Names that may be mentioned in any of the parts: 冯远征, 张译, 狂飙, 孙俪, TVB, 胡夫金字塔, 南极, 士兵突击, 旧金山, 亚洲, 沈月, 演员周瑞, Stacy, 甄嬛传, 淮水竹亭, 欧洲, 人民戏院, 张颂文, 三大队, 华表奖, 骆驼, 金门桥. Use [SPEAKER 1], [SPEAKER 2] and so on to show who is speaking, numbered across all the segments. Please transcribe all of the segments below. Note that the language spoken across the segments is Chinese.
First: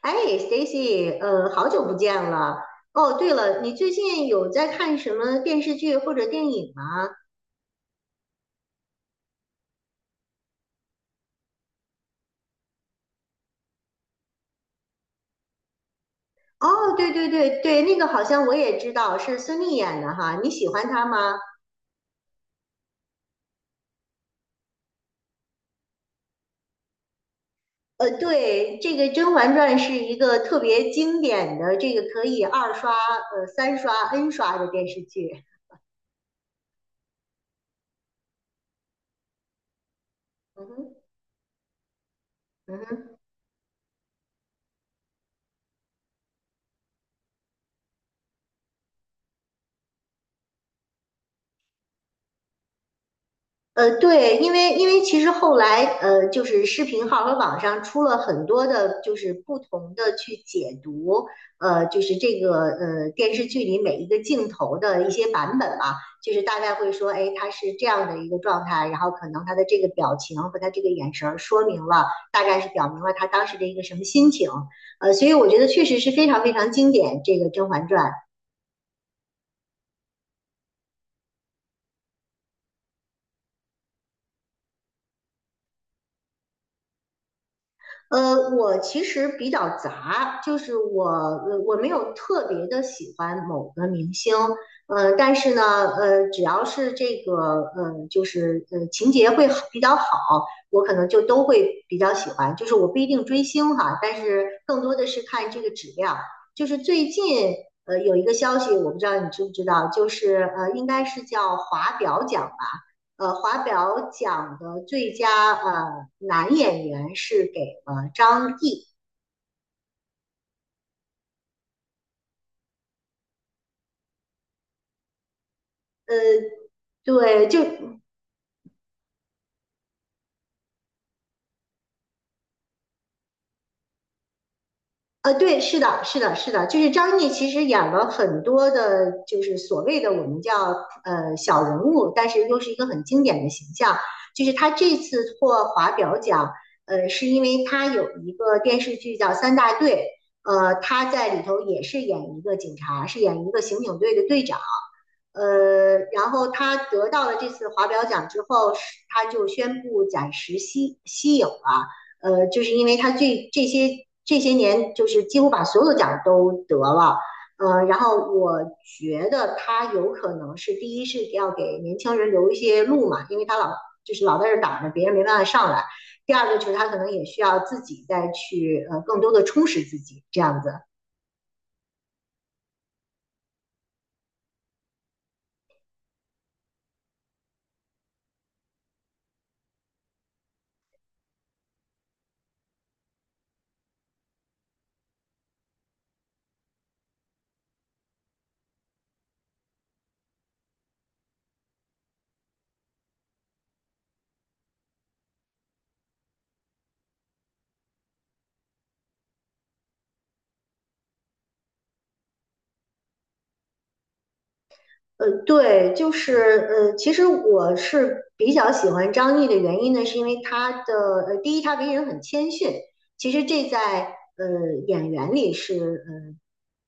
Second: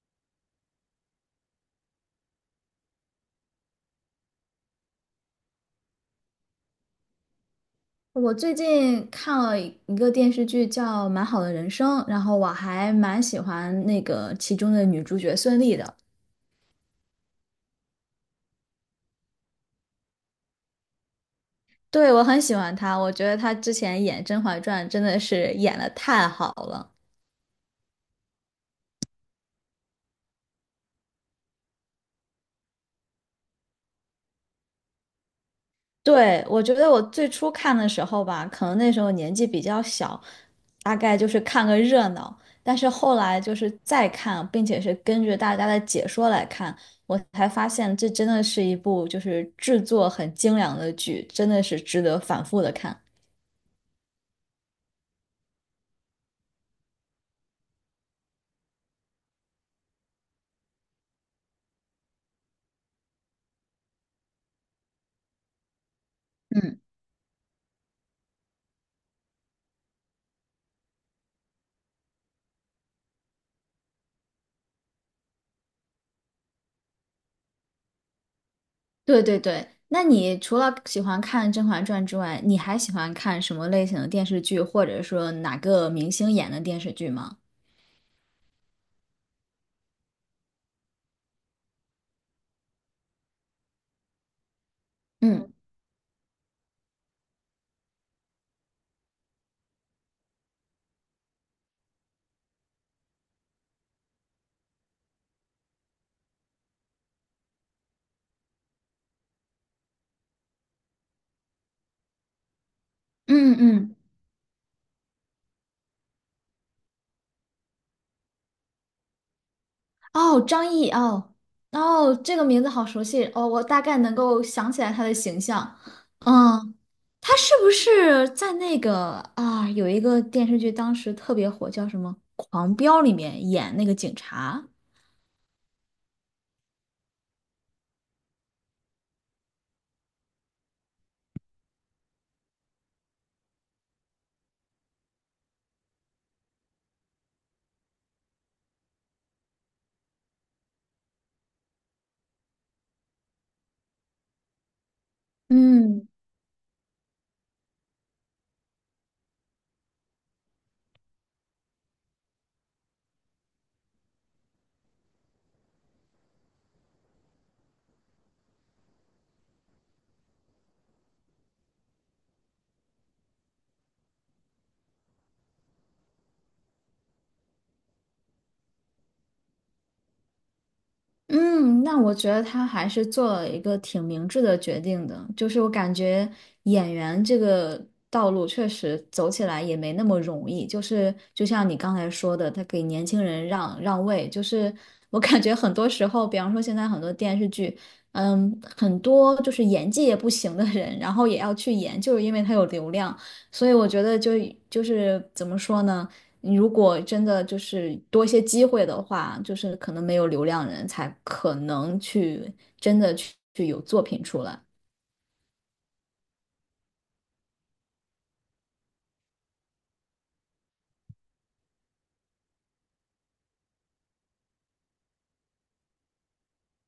[SPEAKER 1] 哎，Stacy，好久不见了。哦，对了，你最近有在看什么电视剧或者电影吗？
[SPEAKER 2] 我最近看了一个电视剧叫《蛮好的人生》，然后我还蛮喜欢那个其中的女主角孙俪的。
[SPEAKER 1] 哦，对对对对，那个好像我也知道，是孙俪演的哈。你喜欢她吗？
[SPEAKER 2] 对，我很喜欢她，我觉得她之前演《甄嬛传》真的是演的太好了。
[SPEAKER 1] 对，这个《甄嬛传》是一个特别经典的，这个可以二刷、三刷、N 刷的电视剧。
[SPEAKER 2] 对，我觉得我最初看的时候吧，可能那时候年纪比较小，
[SPEAKER 1] 嗯哼。
[SPEAKER 2] 大概就是看个热闹。但
[SPEAKER 1] 嗯
[SPEAKER 2] 是后
[SPEAKER 1] 哼。
[SPEAKER 2] 来就是再看，并且是根据大家的解说来看，我才发现这真的是一部就是制作很精良的剧，真的是值得反复的看。
[SPEAKER 1] 对，因为其实后来，就是视频号和网上出了很多的，就是不同的去解读，就是这个电视剧里每一个镜头的一些版本嘛，就是大概
[SPEAKER 2] 嗯，
[SPEAKER 1] 会说，哎，他是这样的一个状态，然后可能他的这个表情和他这个眼神儿说明了，大概是表明了他当时的一个什么心情，所以我觉得确实是非常非常经典，这个《甄嬛传》。
[SPEAKER 2] 对对对。那你除了喜欢看《甄嬛传》之外，你还喜欢看什么类型的电视剧，或者说哪个明星演的电视剧吗？
[SPEAKER 1] 我其实比较杂,就是我没有特别的喜欢某个明星，但
[SPEAKER 2] 嗯
[SPEAKER 1] 是呢，只要是这个就是情节会好比较好，我可能就都会比较喜欢。就是我不一定追星哈，但是更多的是看这个质量。就是最近有一个消息，我不知道你知不知道，就是应该是叫华表奖吧。
[SPEAKER 2] 嗯
[SPEAKER 1] 华
[SPEAKER 2] 嗯。
[SPEAKER 1] 表奖的最佳男演员是给了张译。
[SPEAKER 2] 哦，张译哦哦，这个名字好熟悉哦，我大概能够想起来他的形象。
[SPEAKER 1] 呃，
[SPEAKER 2] 嗯，他
[SPEAKER 1] 对，
[SPEAKER 2] 是
[SPEAKER 1] 就
[SPEAKER 2] 不是在那个啊有一个电视剧当时特别火，叫什么《狂飙》里面演那个警察？
[SPEAKER 1] 对，是的，是的，是的，就是张译其实演了很多的，就是所谓的我们叫小人物，但是又是一个很经典的形象。就是他这次获华表奖，是因为他有一个电视剧叫《三大队》，他在里头也是演一个警察，是演一个刑警队的队长。
[SPEAKER 2] 嗯，
[SPEAKER 1] 然后他得到了这次华表奖之后，是他就宣布暂时息影了。就是因为他这些年就是几乎把所有的奖都得了，然后我觉得他有可能是第一是要给年轻人留一些路嘛，因为他就是老在这挡着，别人没办法上来。第二个就是他可能也需要自己再去更多的充实自己这样子。
[SPEAKER 2] 嗯，那我觉得他还是做了一个挺明智的决定的，就是我感觉演员这个道路确实走起来也没那么容易，就是就像你刚才说的，他给年轻人让位，就是我感觉很多时候，比方说现在很多电视剧，嗯，很多就是演技也不行的人，然后也要去演，就是因为他有流量，所以我觉得就是怎么说呢？你如果真的就是多一些机会的话，就是可能没有流量人才可能去真的去有作品出来。
[SPEAKER 1] 呃，对，就是其实我是比较喜欢张译的原因呢，是因为他的第一，他为人很谦逊，其实这在演员里是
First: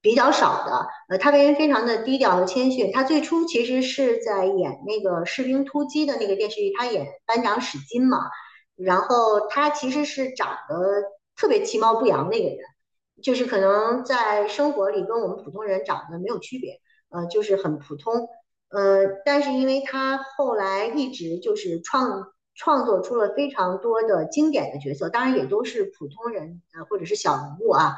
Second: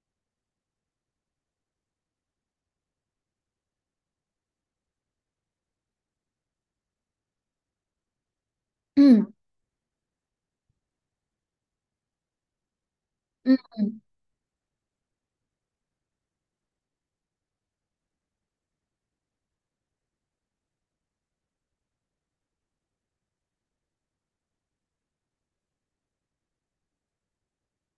[SPEAKER 1] 比较少的。他为人非常的低调和谦逊。他最初其实是在演那个《士兵突击》的那个电视剧，他演班长史金嘛。然
[SPEAKER 2] 嗯
[SPEAKER 1] 后他其实是长得特别其貌不扬的一个人，就是可能在生活里跟我们普通人长得没有区别。就是很普通。但是因为他后来一直就是创作出了非常多的经典的角色，当然也都是普通人或者是小人物啊，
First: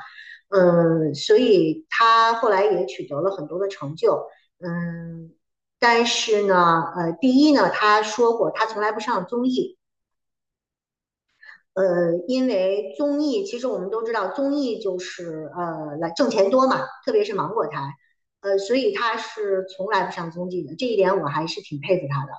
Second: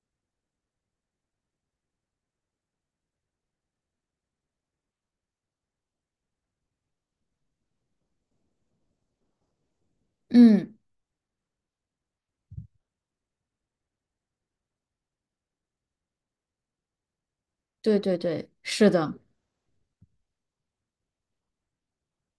[SPEAKER 1] 嗯，所以他后来也取得了很多的成就，嗯，但是呢，第一呢，他说过他从来不上综艺，
[SPEAKER 2] 嗯，
[SPEAKER 1] 呃，因为综艺，其实我们都知道，综艺就是来挣钱多嘛，特别是芒果台，
[SPEAKER 2] 对对对，
[SPEAKER 1] 所
[SPEAKER 2] 是
[SPEAKER 1] 以他
[SPEAKER 2] 的。
[SPEAKER 1] 是从来不上综艺的，这一点我还是挺佩服他的。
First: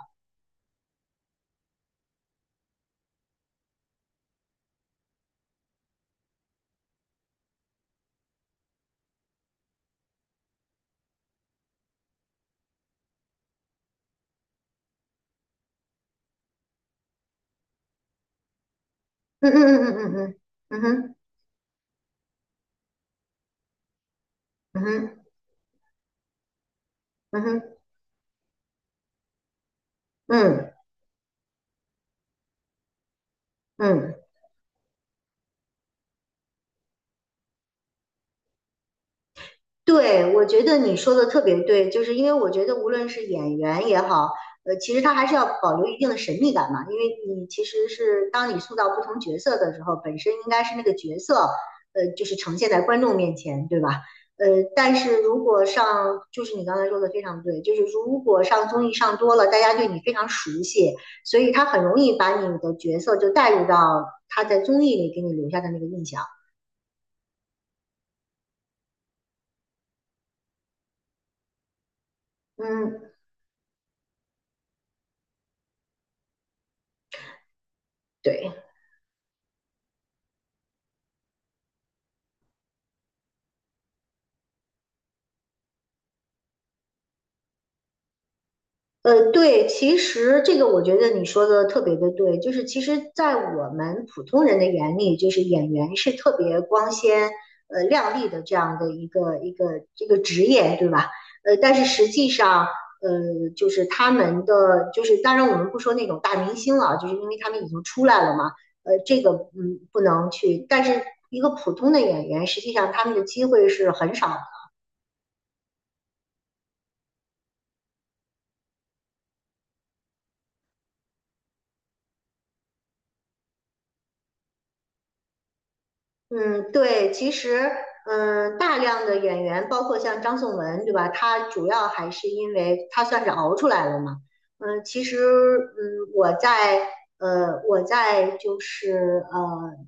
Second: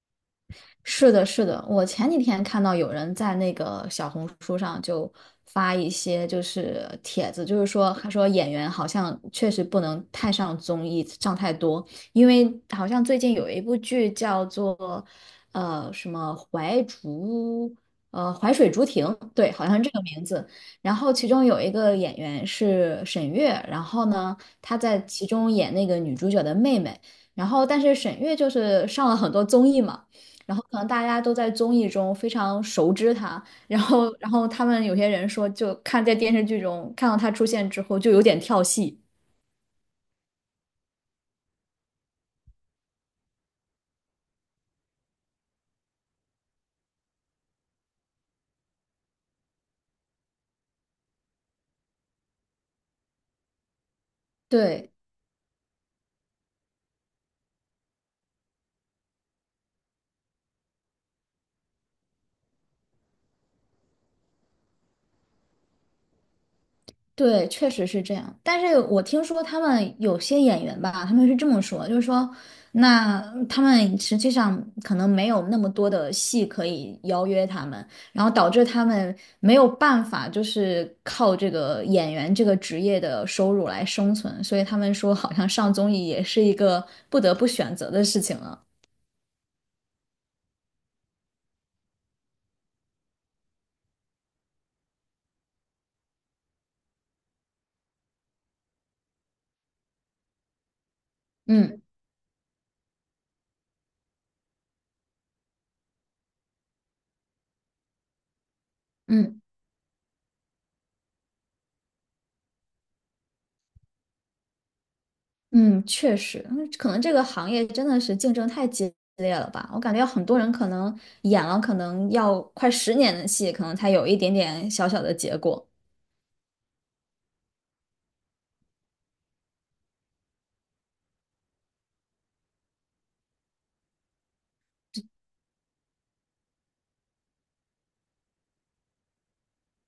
[SPEAKER 2] 是的，是的，我前几天看到有人在那个小红书上就发一些就是帖子，就是说他说演员好像确实不能太上综艺，上太多，因为好像最近有一部剧叫做什么淮水竹亭，
[SPEAKER 1] 嗯。
[SPEAKER 2] 对，好像是
[SPEAKER 1] 嗯。
[SPEAKER 2] 这个名
[SPEAKER 1] 嗯。
[SPEAKER 2] 字。
[SPEAKER 1] 嗯。
[SPEAKER 2] 然后
[SPEAKER 1] 嗯。
[SPEAKER 2] 其中有一个演员是沈月，然后呢她在
[SPEAKER 1] 嗯。
[SPEAKER 2] 其中演那个女主角的妹妹，
[SPEAKER 1] 嗯
[SPEAKER 2] 然
[SPEAKER 1] 哼。嗯哼。嗯
[SPEAKER 2] 后
[SPEAKER 1] 哼。
[SPEAKER 2] 但是沈月就是上了很多综艺嘛。然后
[SPEAKER 1] 嗯。
[SPEAKER 2] 可能大家都在综艺中非常熟知他，然
[SPEAKER 1] 嗯。
[SPEAKER 2] 后
[SPEAKER 1] 嗯。
[SPEAKER 2] 然后他们有些人说，就看在电视剧中看到他出现之后，就有点跳戏。
[SPEAKER 1] 对，我觉得你说的特别对，就是因为我觉得无论是演员也好，其实他还是要保留一定的神秘感嘛，因为你其实是当你塑造不同角色的时候，本身应该是那个角色，就是呈现在观众面前，对吧？呃，
[SPEAKER 2] 对，
[SPEAKER 1] 但是如果上，就是你刚才说的非常对，就是如果上综艺上多了，大家对你非常熟悉，所以他很容易把你的角色就带入到他在综艺里给你留下的那个印象。
[SPEAKER 2] 对，确实是这样。但是我听说他们有些演员吧，他们是这么说，就是说，
[SPEAKER 1] 嗯。
[SPEAKER 2] 那他们实际上可能没有那么多的戏可以邀约他们，然后导
[SPEAKER 1] 对。
[SPEAKER 2] 致他们没有办法，就是靠这个演员这个职业的收入来生存，所以他们说，好像上综艺也是一个不得不选择的事情了。
[SPEAKER 1] 对，其实这个我觉得你说的特别的对，就是其实，在我们普通人的眼里，就是演员是特别光鲜、亮丽的这样的一个这个职业，对吧？但
[SPEAKER 2] 嗯
[SPEAKER 1] 是实际上，就是他们的，就是当然我们不说那种大明星了，就是因为他们已经出来了嘛，这个
[SPEAKER 2] 嗯。
[SPEAKER 1] 嗯不能去，但是一个普通的演员，实际上他们的机会是很少的。
[SPEAKER 2] 嗯，确实，嗯可能这个行业真的是竞争太激烈了吧？我感觉很多人可能演了，可能要快10年的戏，可能才有一点点小小的结果。
[SPEAKER 1] 嗯，对，其实，嗯，大量的演员，包括像张颂文，对吧？他主要还是因为他算是熬出来了嘛。嗯，其实，嗯，我在就是，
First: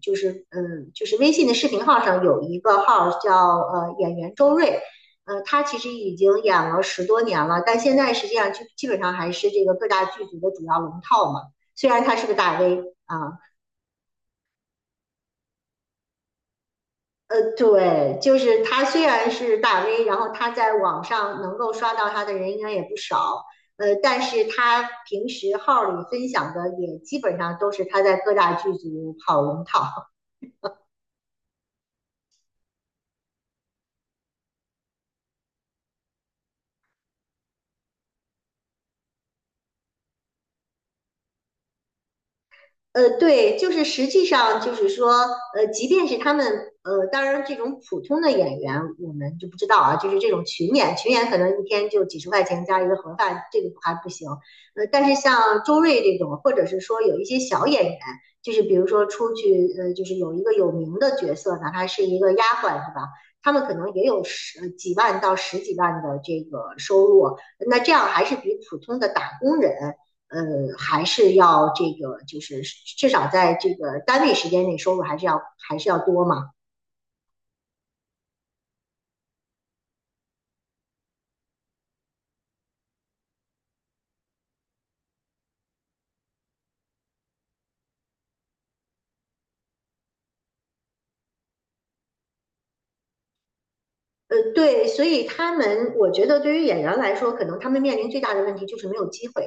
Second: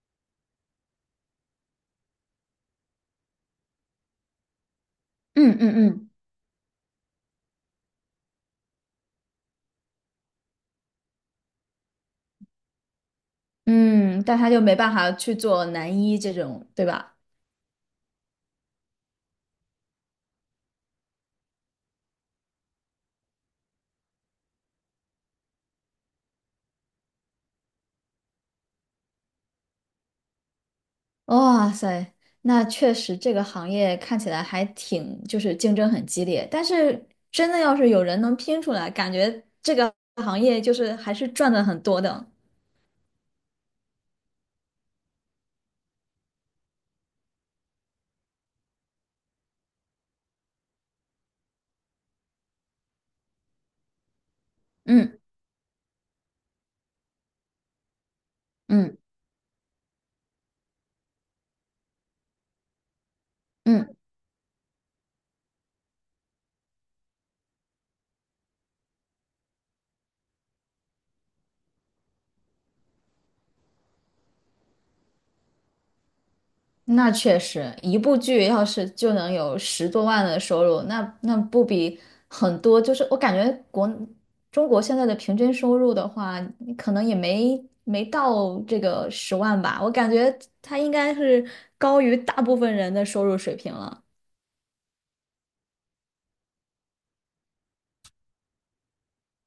[SPEAKER 1] 就是，嗯，就是微信的视频号上有一个号叫演员周瑞，
[SPEAKER 2] 嗯
[SPEAKER 1] 他其
[SPEAKER 2] 嗯
[SPEAKER 1] 实
[SPEAKER 2] 嗯
[SPEAKER 1] 已经演了十多年了，但现在实际上基本上还是这个各大剧组的主要龙套嘛。虽然他是个大 V 啊。
[SPEAKER 2] 嗯，但他就没办法去做男一这种，对吧？
[SPEAKER 1] 对，就是他虽然是大 V，然后他在网上能够刷到他的人应该也不少，但是他平时号里分享的也基本上都是他在各大剧组跑龙套。
[SPEAKER 2] 哇塞，那确实这个行业看起来还挺，就是竞争很激烈。但是真的要是有人能拼出来，感觉这个行业就是还是赚的很多的。
[SPEAKER 1] 对，就是实际上就是说，即便是他们，当然这种普通的演员我们就不知道啊，就是这种群演，群演可能一天就几十块钱加一个盒饭，这个还不行。但是
[SPEAKER 2] 嗯
[SPEAKER 1] 像周瑞这种，或者是说有一些小演员，就是比如
[SPEAKER 2] 嗯
[SPEAKER 1] 说出去，就是有一个有名的角色，哪怕是一个丫鬟，是吧？他们可
[SPEAKER 2] 嗯。
[SPEAKER 1] 能也有十几万到十几万的这个收入，那这样还是比普通的打工人。呃，还是要这个，就是至少在这个单位时间内收入还是要多嘛。
[SPEAKER 2] 那确实，一部剧要是就能有10多万的收入，那不比很多？就是我感觉中国现在的平均收入的话，可能也没到这个10万吧。我感觉它应该是高于大部分人的收入水平了。
[SPEAKER 1] 对，所以他们，我觉得对于演员来说，可能他们面临最大的问题就是没有机会。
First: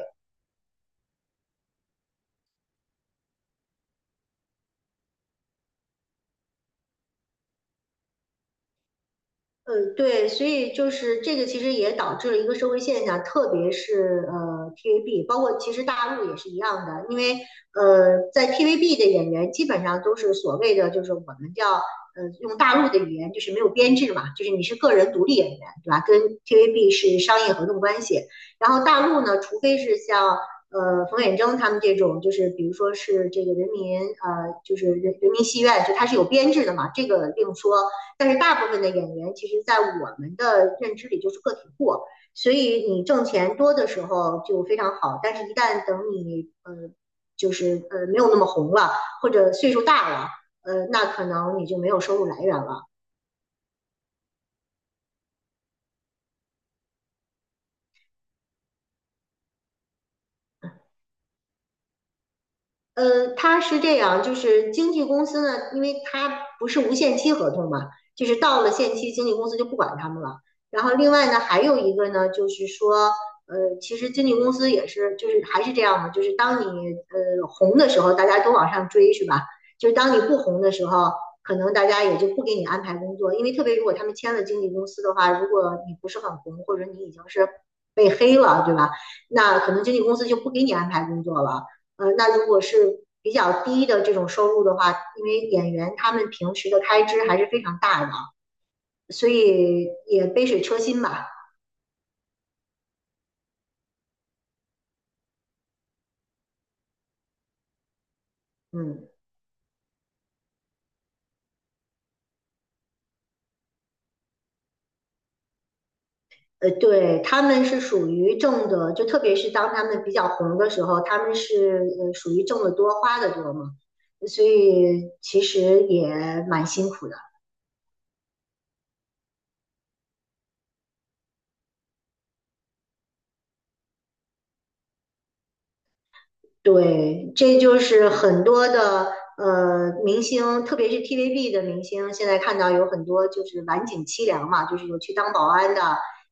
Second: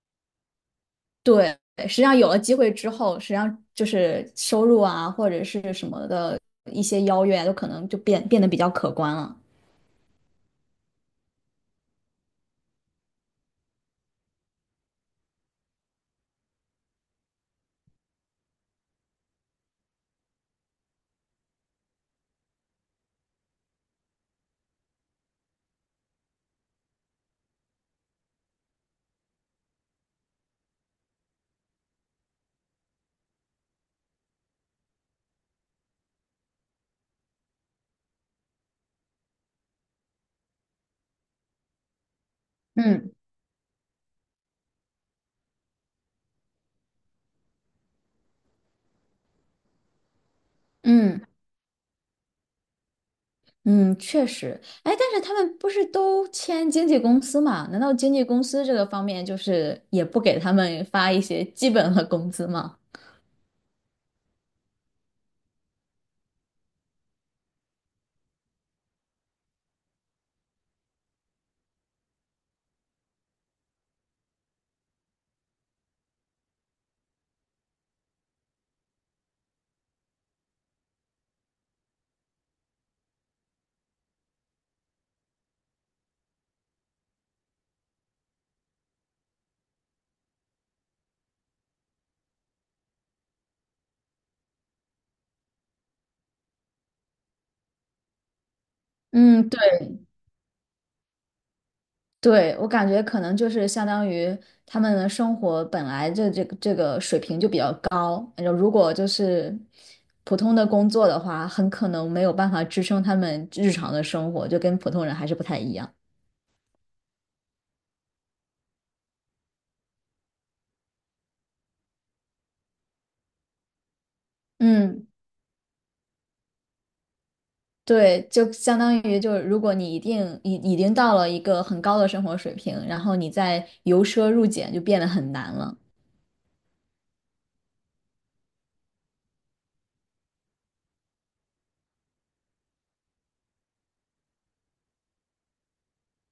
[SPEAKER 2] 对，实际上有了机会之后，实际上就是收入啊，或者是什么的一些邀约啊，都可能就变得比较可观了。
[SPEAKER 1] 对，所以就是这个，其实也导致了一个社会现象，特别是 TVB，包括其实大陆也是一样的，因为在 TVB 的演员基本上都是所谓的就是我们叫用大陆的语言就是没有编制嘛，就是你是个人独立演员，对吧？跟 TVB 是商业合同关系。然后大陆呢，除非是像冯远征他们这种，就是比如说是这个就是人民戏院，就他是有编制的嘛，这个另说。但是大部分的演员，其实在我们的认知里就是个体户，所以你
[SPEAKER 2] 嗯。
[SPEAKER 1] 挣钱多的时候就非常好，但是一旦等你就是没有那么红了，或者岁数大了，那
[SPEAKER 2] 嗯。
[SPEAKER 1] 可能你就没有收入来源了。
[SPEAKER 2] 嗯，确实，哎，但是他们不是都签经纪公司嘛？难道经纪公司这个方面就是也不给他们发一些基本的工资吗？
[SPEAKER 1] 他是这样，就是经纪公司呢，因为他不是无限期合同嘛，就是到了限期，经纪公司就不管他们了。然后另外呢，还有一个呢，就是说，其实经纪公司也是，就是还是这样嘛，就是当你红的时候，大家都往上追，是吧？就是当你不红的时候，可能大家也就不给你安排工作，因为特别如果他们签了经纪公司的话，如果你不是很红，或者你已经是被黑了，对吧？那可能经纪公司就不给你安排工作了。那如果是比较低的这种收入的话，因为演员他们平时的开支还是非常大的，所
[SPEAKER 2] 嗯，对
[SPEAKER 1] 以也杯水车薪吧。
[SPEAKER 2] 对，我感觉可能就是相当于他们的生活本来这个水平就比较高，然后如果就
[SPEAKER 1] 嗯，
[SPEAKER 2] 是普通的工作的话，很可能没有办法支撑他们日常的生活，就跟普通人还是不太一样。
[SPEAKER 1] 对，他们是属于挣的，就特别是当他们比较红的时候，他们是属于挣的多花的多嘛，所
[SPEAKER 2] 嗯。
[SPEAKER 1] 以其实也蛮辛苦的。
[SPEAKER 2] 对，就相当于就是，如果你一定已经到了一个很高的生活水平，然后你再由奢入俭就变得很难了。
[SPEAKER 1] 对，这就是很多的明星，特别是 TVB 的明星，现在看到有很多就是晚景凄凉嘛，就是有去当保安的，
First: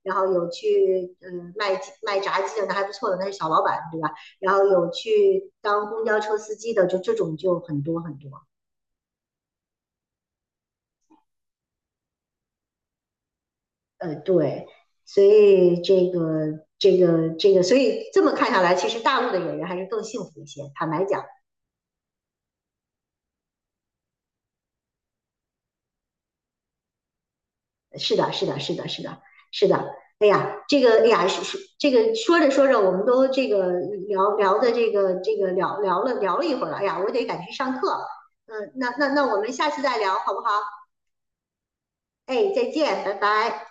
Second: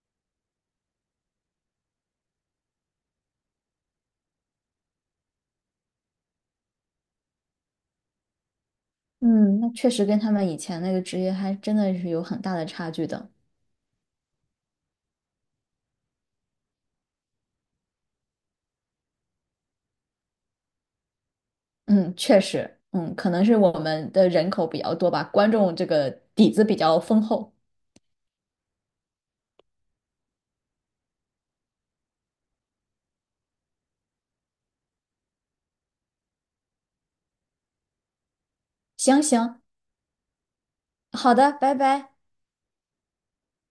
[SPEAKER 1] 然后有去卖鸡卖炸鸡的，那还不错的，那是小老板，对吧？然后有去当公交车司机的，就这种就很多很多。
[SPEAKER 2] 嗯，那确实跟他们以前那个职业还真的是有很大的差距的。
[SPEAKER 1] 对，所以这个,所以这么看下来，其实大陆的演员还是更幸福一些，坦白讲。
[SPEAKER 2] 嗯，确实，嗯，可能是我们的人口比较多吧，观众这个底子比较丰厚。
[SPEAKER 1] 是的，是的，是的，是的，是的。哎呀，这个，哎呀，是这个说着说着，我们都这个聊聊的这个这个聊聊了聊了一会儿了。哎呀，我得赶去上课。嗯，那那
[SPEAKER 2] 行
[SPEAKER 1] 那我们
[SPEAKER 2] 行，
[SPEAKER 1] 下次再聊好不好？
[SPEAKER 2] 好的，拜拜。
[SPEAKER 1] 哎，再见，拜拜。